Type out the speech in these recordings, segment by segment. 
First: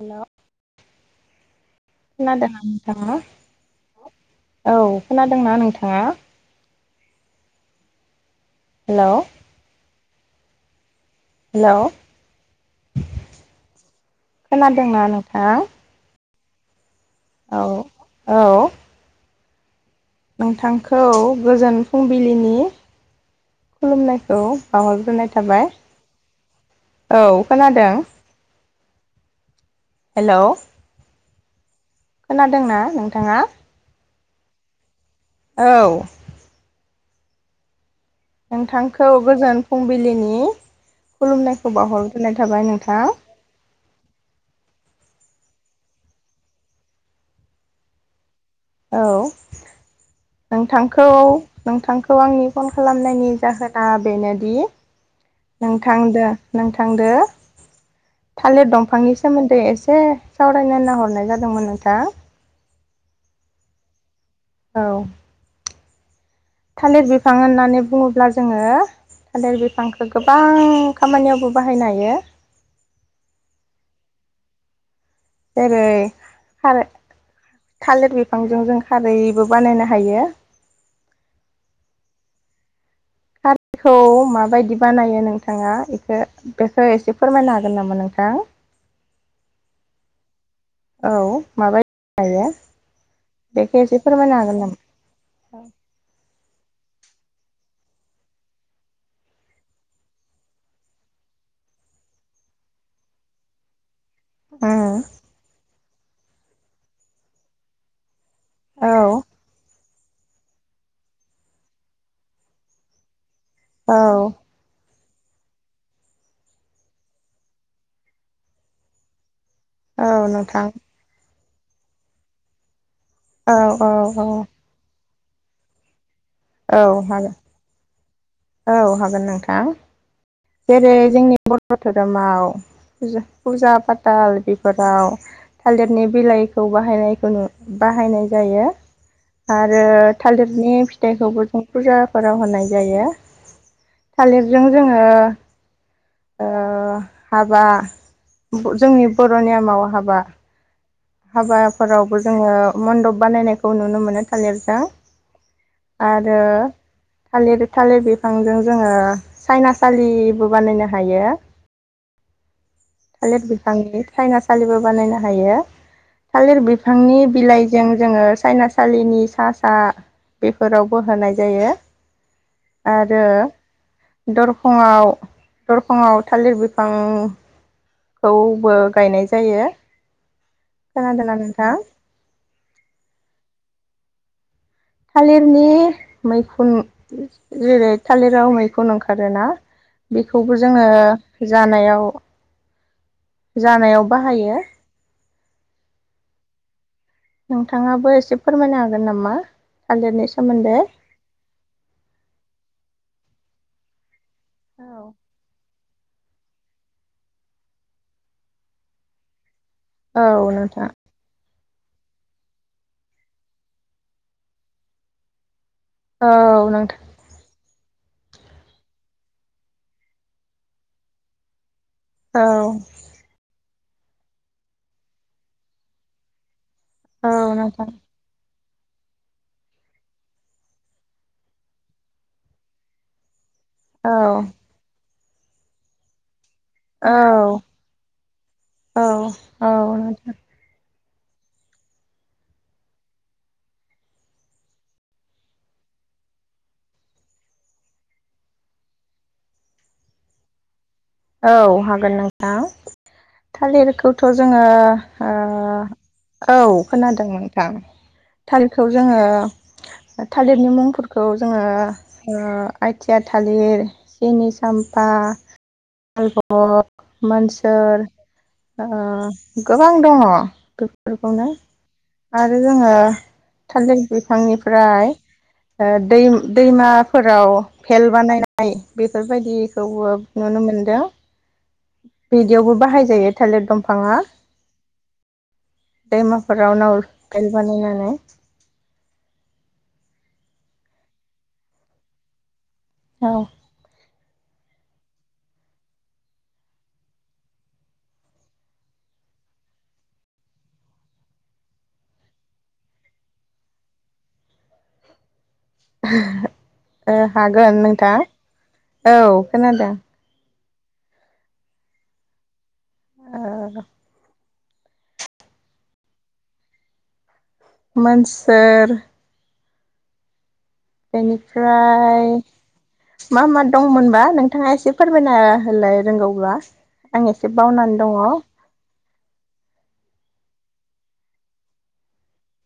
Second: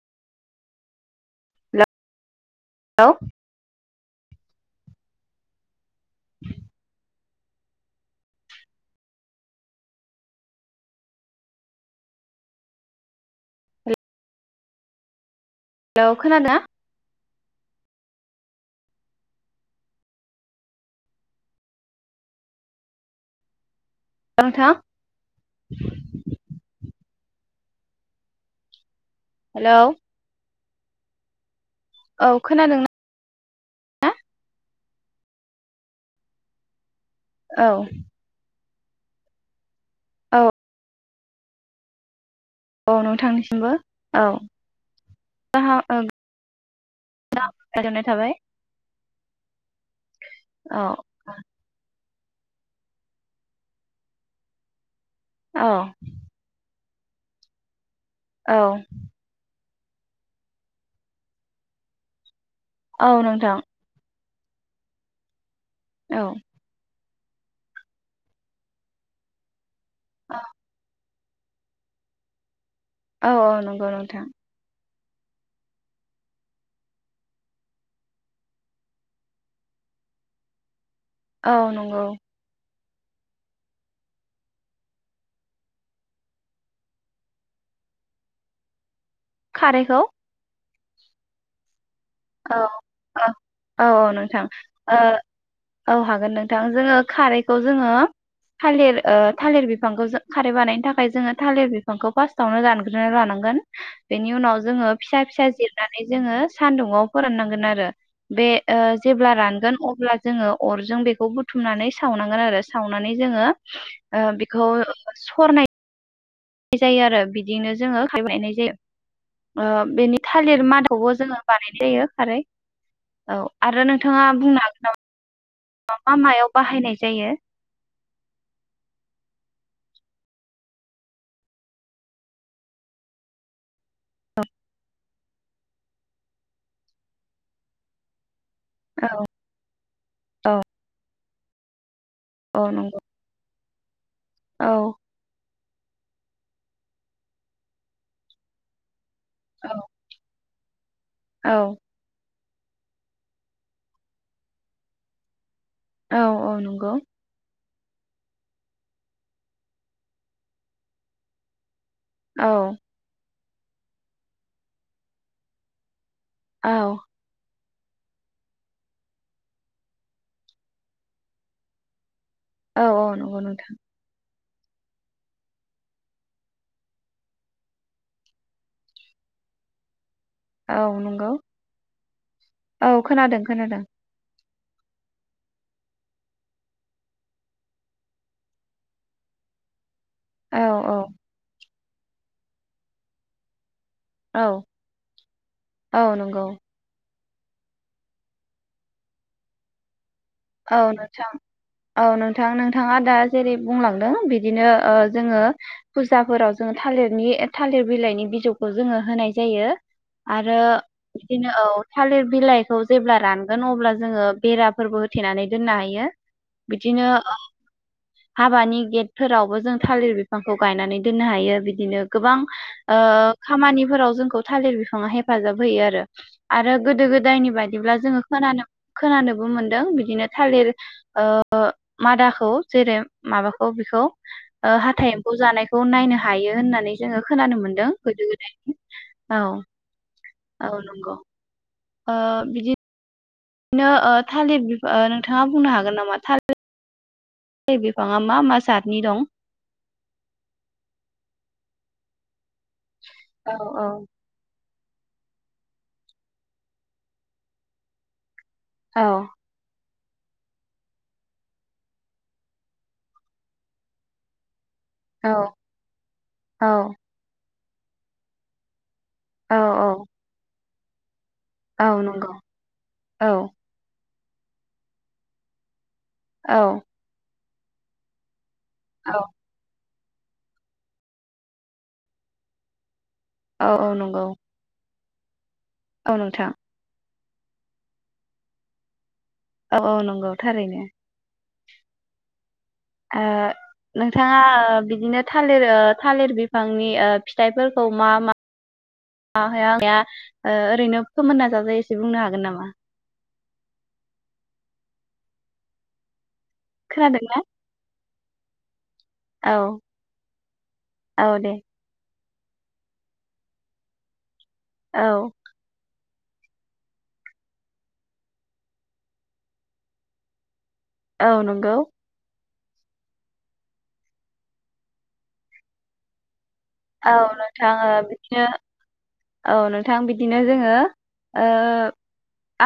Hello! खोनादों ना hello नोंथाङा? औ खोनादोंना नोंथाङा? [inaudible] हेलौ! हेलौ! खोनादोंना नोंथाङा? हेलौ! खोनादो ना? औ औ। नोंथांखौ गोजोन फुंबिलिनि खुलुमनायखौ नोंथां बाहरग्रोनाय थाबाय। औ खोनादों। Hello hello! औ खोनादों ना खोनादोंना नोंथाङा? औ। औ। नोंथांखौ गोजोन फुंबिलिनि औ खुलुमनायखौ बावहर ग्रोनाय थाबाय औ नोंथां। नोंथांनिसिमबो औ [inaudible] गोजोननाय थाबाय औ औ नोंथांखौ नोंथां खौ आंनि फन खालामनायनि जाहोना बेनोदि औ नोंथांदो नों थांदो औ थालिर दंफांनि सोमोन्दै एसे बे सावरायनो नाहरनाय जादोंमोन नोंथां औ नोंथां औ औ थालेर बिफां होननानै बुङोब्ला जोंङो थालेर बिफांखौ गोबां खामानियावबो बाहायनो हायो । औ औ नंगौ नोथां जेरै खार थालिर बिफांजों जों खारैबो बानायनो हायो । औ नंगौ खारिखौ माबायदि बानायो नोंथाङा इखौ बेखौ एसे फोरमायनो हागोन नामा नोंथां? खारैखौ औ मा बाय औ औ औ एसे फोरमायनो नोंथां हागोन नामा ओ औ हागोन नोंथां जोङो खारैखौ जोङो थालिर ओ थालिर बिफांखौ जो खारै बानायनो थाखाय जोङो थालिर बिफांखौ फार्स्टावनो दानग्रोना लानांगोन बेनि उनाव जोंङो उम फिसा फिसा जि रनानै जोङो सान्दुंवाव फोराननांगोन आरो बे ओ औ जेब्ला रानगोन अ ब्ला जोंङो अरजों बेखौ बुथुमनानै सावनांगोन आरो सावनानै जोंङो औ ओ बेखौ सरनाय नाय जायो आरो बिदिनो जोङो खार बानायनाय जायो । ओ औ बेनि थालिर नोंथां मादाखोबो जोङो बानानायजायो खारै औ आरो नोंथाङा बुंनो हागोन नामा मा मायाव औ बाहायनाय हागोन जायो? औ हागोन नोंथां जेरै जोंनि बर धोरोमाव फुजा फाथाल बेफोराव थालिरनि बिलाइखौ बाहायनायखौ नु बाहायनाय जायो आरो औ थालिरनि फिथाइखौबो जों फुजाफोराव औ होनाय नंगौ जायो । थालिरजों औ जोङो ओ हाबा जोंनि औ बर'नियामाव हाबा औ हाबाफोरावबो जोङो मन्दप बानायनायखौ नुनो मोनो थालिरजों औ आरो औ नंगौ थालिर थालिर बिफांजों जोङो सायनासालिबो बानायनो हायो औ थालिर बिफांनि थायनासालिबो बानायनो हायो थालिर औ बिफांनि बिलाइ जों जोङो सायनासालिनि सा सा बेफोरावबो होनाय जायो औ औ नंगौ नोंथां दरफआव दरफंआव थालिर बिफां खौबो गायनाय जायो औ नंगौ खोनादोंना नोंथां औ खोनादों खोनादों थालिरनि मैखुन जेरै थालिराव मैखुन ओंखारोना औ बेखौबो जोङो जानायाव अ जानायाव बाहायो औ औ नंगौ नोंथाङाबो एसे फोरमायनो हागोन नामा थालिरनि औ सोमोन्दै नोंथां औ नोंथां नोंथाङा दा जेरै बुंलांदों बिदि बिदिनो औ जोङो फुजाफोराव जोङो थालिरनि थालिर बिलाइनि बिजौखौ जोङो होनाय जायो औ आरो नोंथां बिदिनो औ थालिर बिलाइखौ जेब्ला रानगोन अब्ला जोङो बेराफोरबो थेनानै दोननो हायो औ नोंथां बिदिनो हाबानि गेटफोरावबो जों थालिर बिफांखौ गायनानै दोननो हायो बिदि बिदिनो गोबां औ ओ खामानिफोराव जोंखौ थालिर बिफाङा हेफाजाब होयो आरो आरो गोदो औ गोदायनि नोंथां बायदिब्ला जोङो खोनानो खोनानोबो मोनदों बिदिनो थालिर ओ मादाखौ जेरै माबाखौ औ बेखौ औ हाथाय खौ जानायखौ नायनो हायो होननानै औ जोङो खोनानो मोनदों गोदो गोदायनि औ औ नंगौ ओ बिदि बिनो ओ थालिर नोंथाङा बुंनो हागोन नामा थालिर बे बिफाङा मा मा जातनि दं औ हागोन नों हा औ औ थालिरखौथ जोङो ओ औ खोनादों नोंथां। थालिरखौ औ जोङो थालिरनि मुंफोरखौ जोङो ओ आइथिआ थालिर जिनिस चामफा औ औ मालभग मोनसोर ओ औ गोबां औ दङ। गोग गोग बेखौनो औ नंगौ आरो जोङो औ थालिर बिफांनिफ्राय दै औ दैमाफोराव भेल बानायनाय नाय औ बेफोरबायदि बौओब नुनो मोनदों बिदियावबो बाहाय जायो थालिर औ औ दंफाङा। नंगौ औ नोंथां दैमाफोराव नाव भेल बानायनानै। औ औ नंगौ थारैनो। ओ औ नोंथाङा था ओ बिदिनो थालिर ओ थालिर बिफांनि ओ फिथाइफोरखौ मा मा मायाहा जाया ओ ओरैनो फोमोनना जाजायो एसे बुंनो हागोन नामा? [unintelligible] ओ खोनादोंना? हागोन नोंथां। औ खोनादों। औ दे। ओ औ। मोनसोर औ नंगौ बेनिफ्राय मा मा दंमोनबा नोंथाङा एसे फोरमायना होलाय रोंगौब्ला। औ आं एसे नोंथां ओ बावनानै दङ औ बिदिनो औ नोंथां बिदिनो जोङो ओ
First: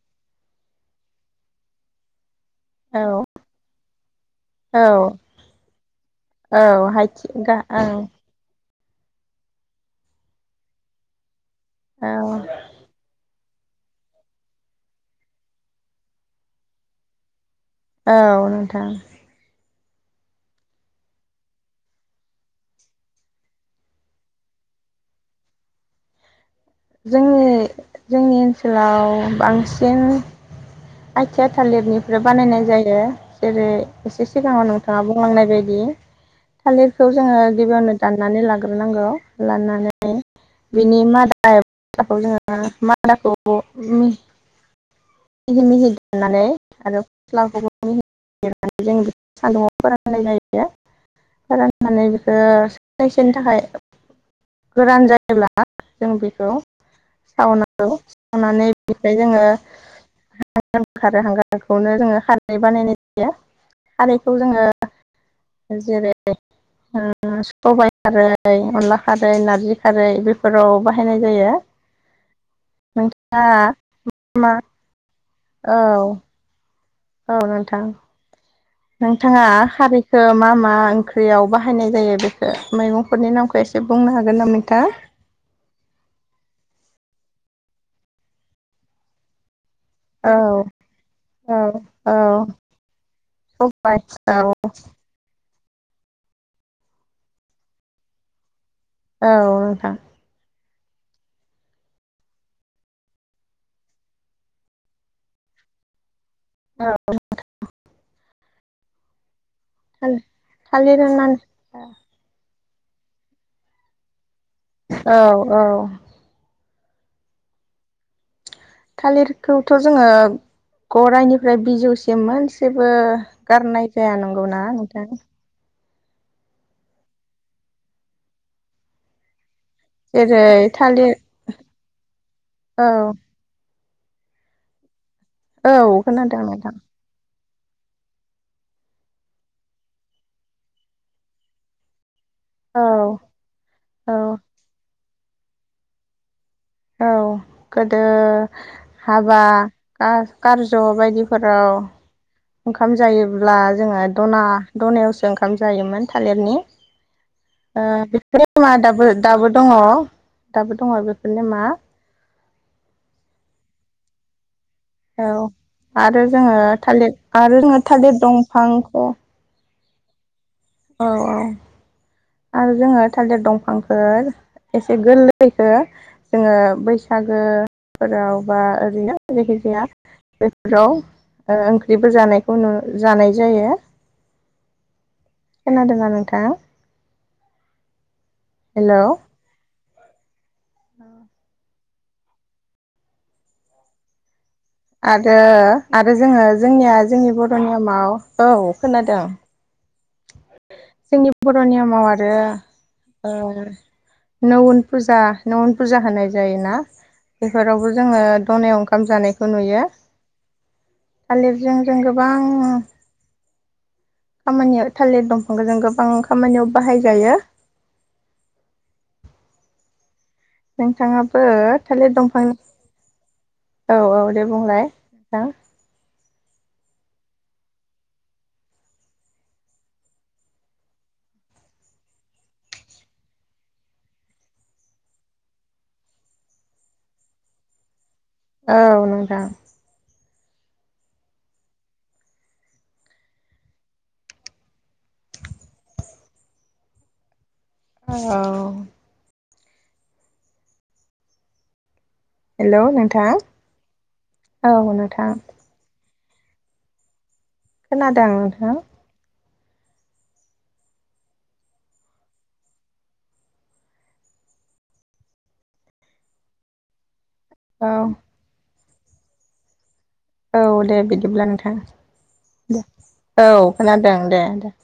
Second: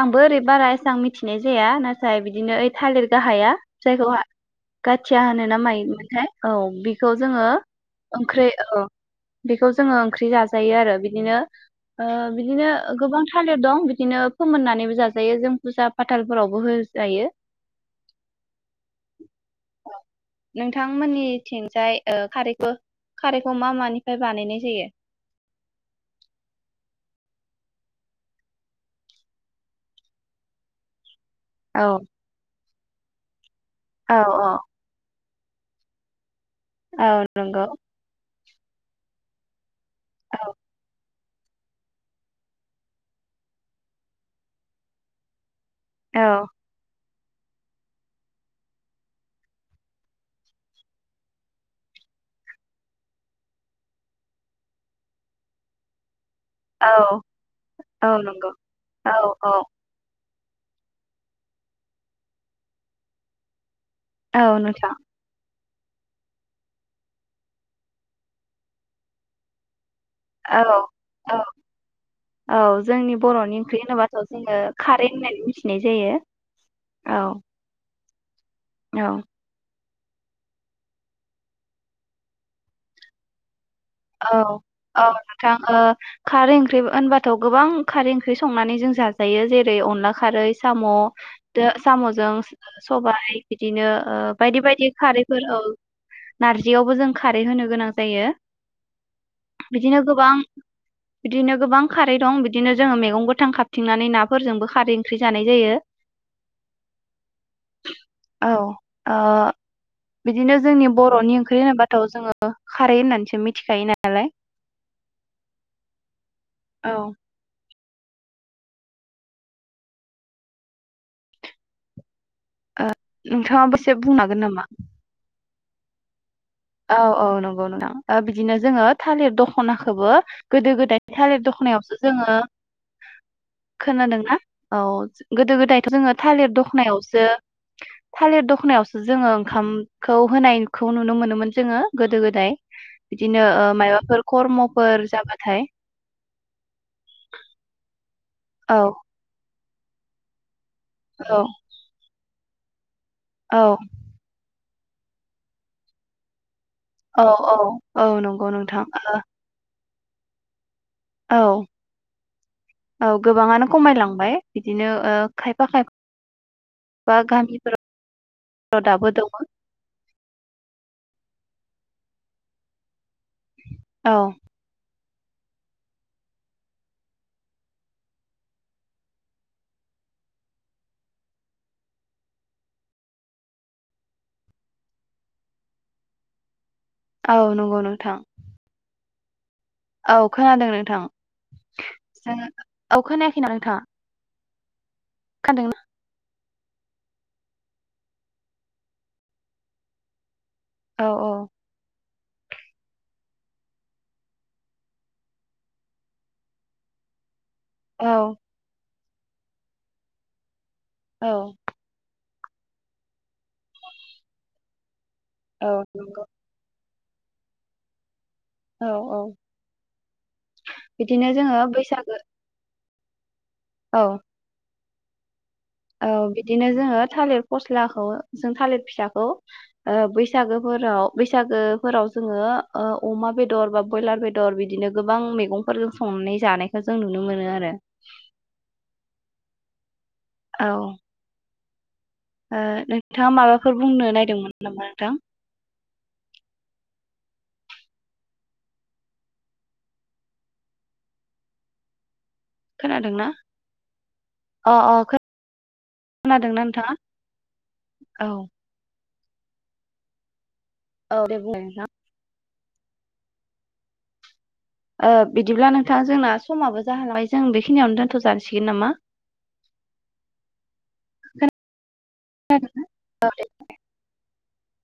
आंबो ओरै बारा एसेबां मिथिनाय जाया नाथाय बिदि बिदिनो ओइ थालिर गाहाया जायखौ औ गाथिया होनो ना मायोमोनथाय औ बेखौ हायथि जोङो गा ओं ओंख्रै औ। बेखौ जोङो ओंख्रि जाजायो आरो बिदिनो ओ औ बिदिनो गोबां थालिर दं बिदिनो फोमोन्नानैबो जाजायो जों फुजा फाथालफोरावबो होजायो। औ नोंथां नोंथांमोन्निथिंजाय ओ खारैखौ खारैखौ मा मानिफ्राय बानायनाय जायो? जोंनि जोंनि ओन्सोलाव बांसिन आथिया औ थालिरनिफ्राय बानायनाय जायो। [unintelligible] जेरै औ एसे सिगाङाव नोंथाङा बुं बुंनाय बायदि थालिरखौ औ जोङो नंगौ गिबियावनो दाननानै लाग रोनांगौ लानानै औ बिनि मादा खौ जोङो मादाखौ मि मिहि मिहि दाननानै औ आरो फस्लाखौबो मिनानै जों [inaudible] सान्दुंआव फोराननाय जायो। फोराननानै बेखौ साननैसोनि थाखाय गोरान जायोब्ला जों बे गौ औ सावनांगौ औ नंगौ सावनानै औ बेनिफ्राय जोङो औ हांगारबो ओंखारो हांगारखौनो जोङो खारै बानायनाय जायो। खारैखौ औ जोङो नोंथां जेरै ओ सबाय खारै, अनला खारै, नार्जि खारै औ बेफोराव बाहायनाय औ जायो। औ जोंनि नोंथाङा बर'नि ओंख्रि होनोबाथ मा जोङो खारै होन्नानै मिथिनाय औ जायो। औ नोंथां। औ नोंथाङा खारै खौ मा मा ओंख्रियाव बाहायनाय जायो बेखौ मैगंफोरनि नामखौ एसे बुंनो औ हागोन नामा नोंथां औ नोंथां ओ खारै ओंख्रि होनबाथाय गोबां खारै ओंख्रि संनानै जों जाजायो जेरै जेरै अनला औ खारै, औ सामदों औ सामजों सबाय बिदिनो सबाय ओ औ बायदि बायदि खारैफोर ओ नार्जियावबो जों खारै होनो गोनां जायो। औ नोंथां। बिदिनो गोबां बिदिनो गोबां खारै दं बिदिनो जोङो मैगं गोथां खाबथिंनानै नाफोरजोंबो खारै ओंख्रि जानाय जायो। औ। [unintelligible] औ ओ। बिदिनो जोंनि थालिर बर'नि ओंख्रि होननानै होनोब्लाथ जोङो खारै होननानैसो मि थिखायो नालाय औ औ औ थालिरखौथ जोङो गरायनिफ्राय बिजौसि म मोनसेबो नोंथाङाबो गारनाय एसे जाया बुंनो हागोन नामा? नंगौना नोंथां? औ औ नंगौ नोंथां ओ बिदिनो जोङो थालिर दख खनाखौबो गोदो गोदाय थालिर दखनायावसो जोङो औ खोनादोंना औ गोदो औ गोदायथ जोङो खोनादों थालिर नोंथां दखनायावसो थालिर दखनायावसो जोङो ओंखामखौ होनायखौ नुनो मोनोमोन। जोंङो गोदो गोद औ [unintelligible] बिदिनो ओ माबाफोर औ खर्मफोर जाबा थाय ओ औ हाबा आ आ खार्ज ज औ बायदिफोराव ओंखाम जायोब्ला औ जोङो दना दनायावसो ओंखाम जायोमोन थालिरनि औ औ ओ औ बेफोर नंगौ मा नोंथां दाबो ओ दाबो दङ दाबो दंङ औ नोमा औ गोबाङानो खमायलांबाय बिदिनो ओ औ खायफा खायफा आरो जोङो थालिर आरो जोङो गामिफोराव थालिर दंफांखौ दाबो दङ औ औ आरो जोङो थालिर औ दंफांफोर एस एसे गोरलैखो जोङो बैसागोफोराव बा ओरैनो जायखि जाया बेफोराव ओ ओंख्रिबो जानायखौ नु जानाय जायो। खोनादोंना नोंथाङा औ नंगौ नोंथां हेलौ औ खोनादों नोंथां जों औ खोनायाखैना नोंथाङा आरो खोनादोंना? आरो जोङो जोंनिया जोंनि बर'नियमाव औ खोनादों औ जोंनि ब'र नियमा रो ओ नोवन फुजा नोवन फुजा होनाय जायोना बेफोरावबो औ जोङो दनायाव ओंख खाम जानायखौ नुयो। औ थालिरजों जों गोब बां [inaudible] मानिआ थालिर दंफांखो औ जों गोबां नंगौ खामानियाव बाहायजायो औ औ [inaudible] बिदिनो नोंथाङाबो जोङो थालिर बैसागो दंफां औ औ दे बुंलाय। हा औ बिदिनो जोङो थालिर फस्लाखौ जों थालिर फिसाखौ ओ बैसागोफोराव बैसागोफोराव जोङो ओ अमा बेदर बा ब्रयलार बेदर बिदिनो गोबां मैगंफोरजों संनाय जानायखौ जों नुनो मोनो आरो औ नोंथां। औ ओ नोंथाङा माबाफोर बुंनो नायदोंमोन नामा नोंथां? औ। हेलौ नोंथां खोनादोंना? अ औ अ नोंथां खोनादोंना नोंथाङा? खोनादों औ नोंथाङा? औ दे बुंनाय नोंथां। ओ बिदिब्ला नोंथां जोंना समाबो जाहांबाय जों बेखिनियावनो औ दोनथ'जासिगोन नामा औ दे बिदिब्ला नोंथां दे औ खोनादों दे दे। [inaudible]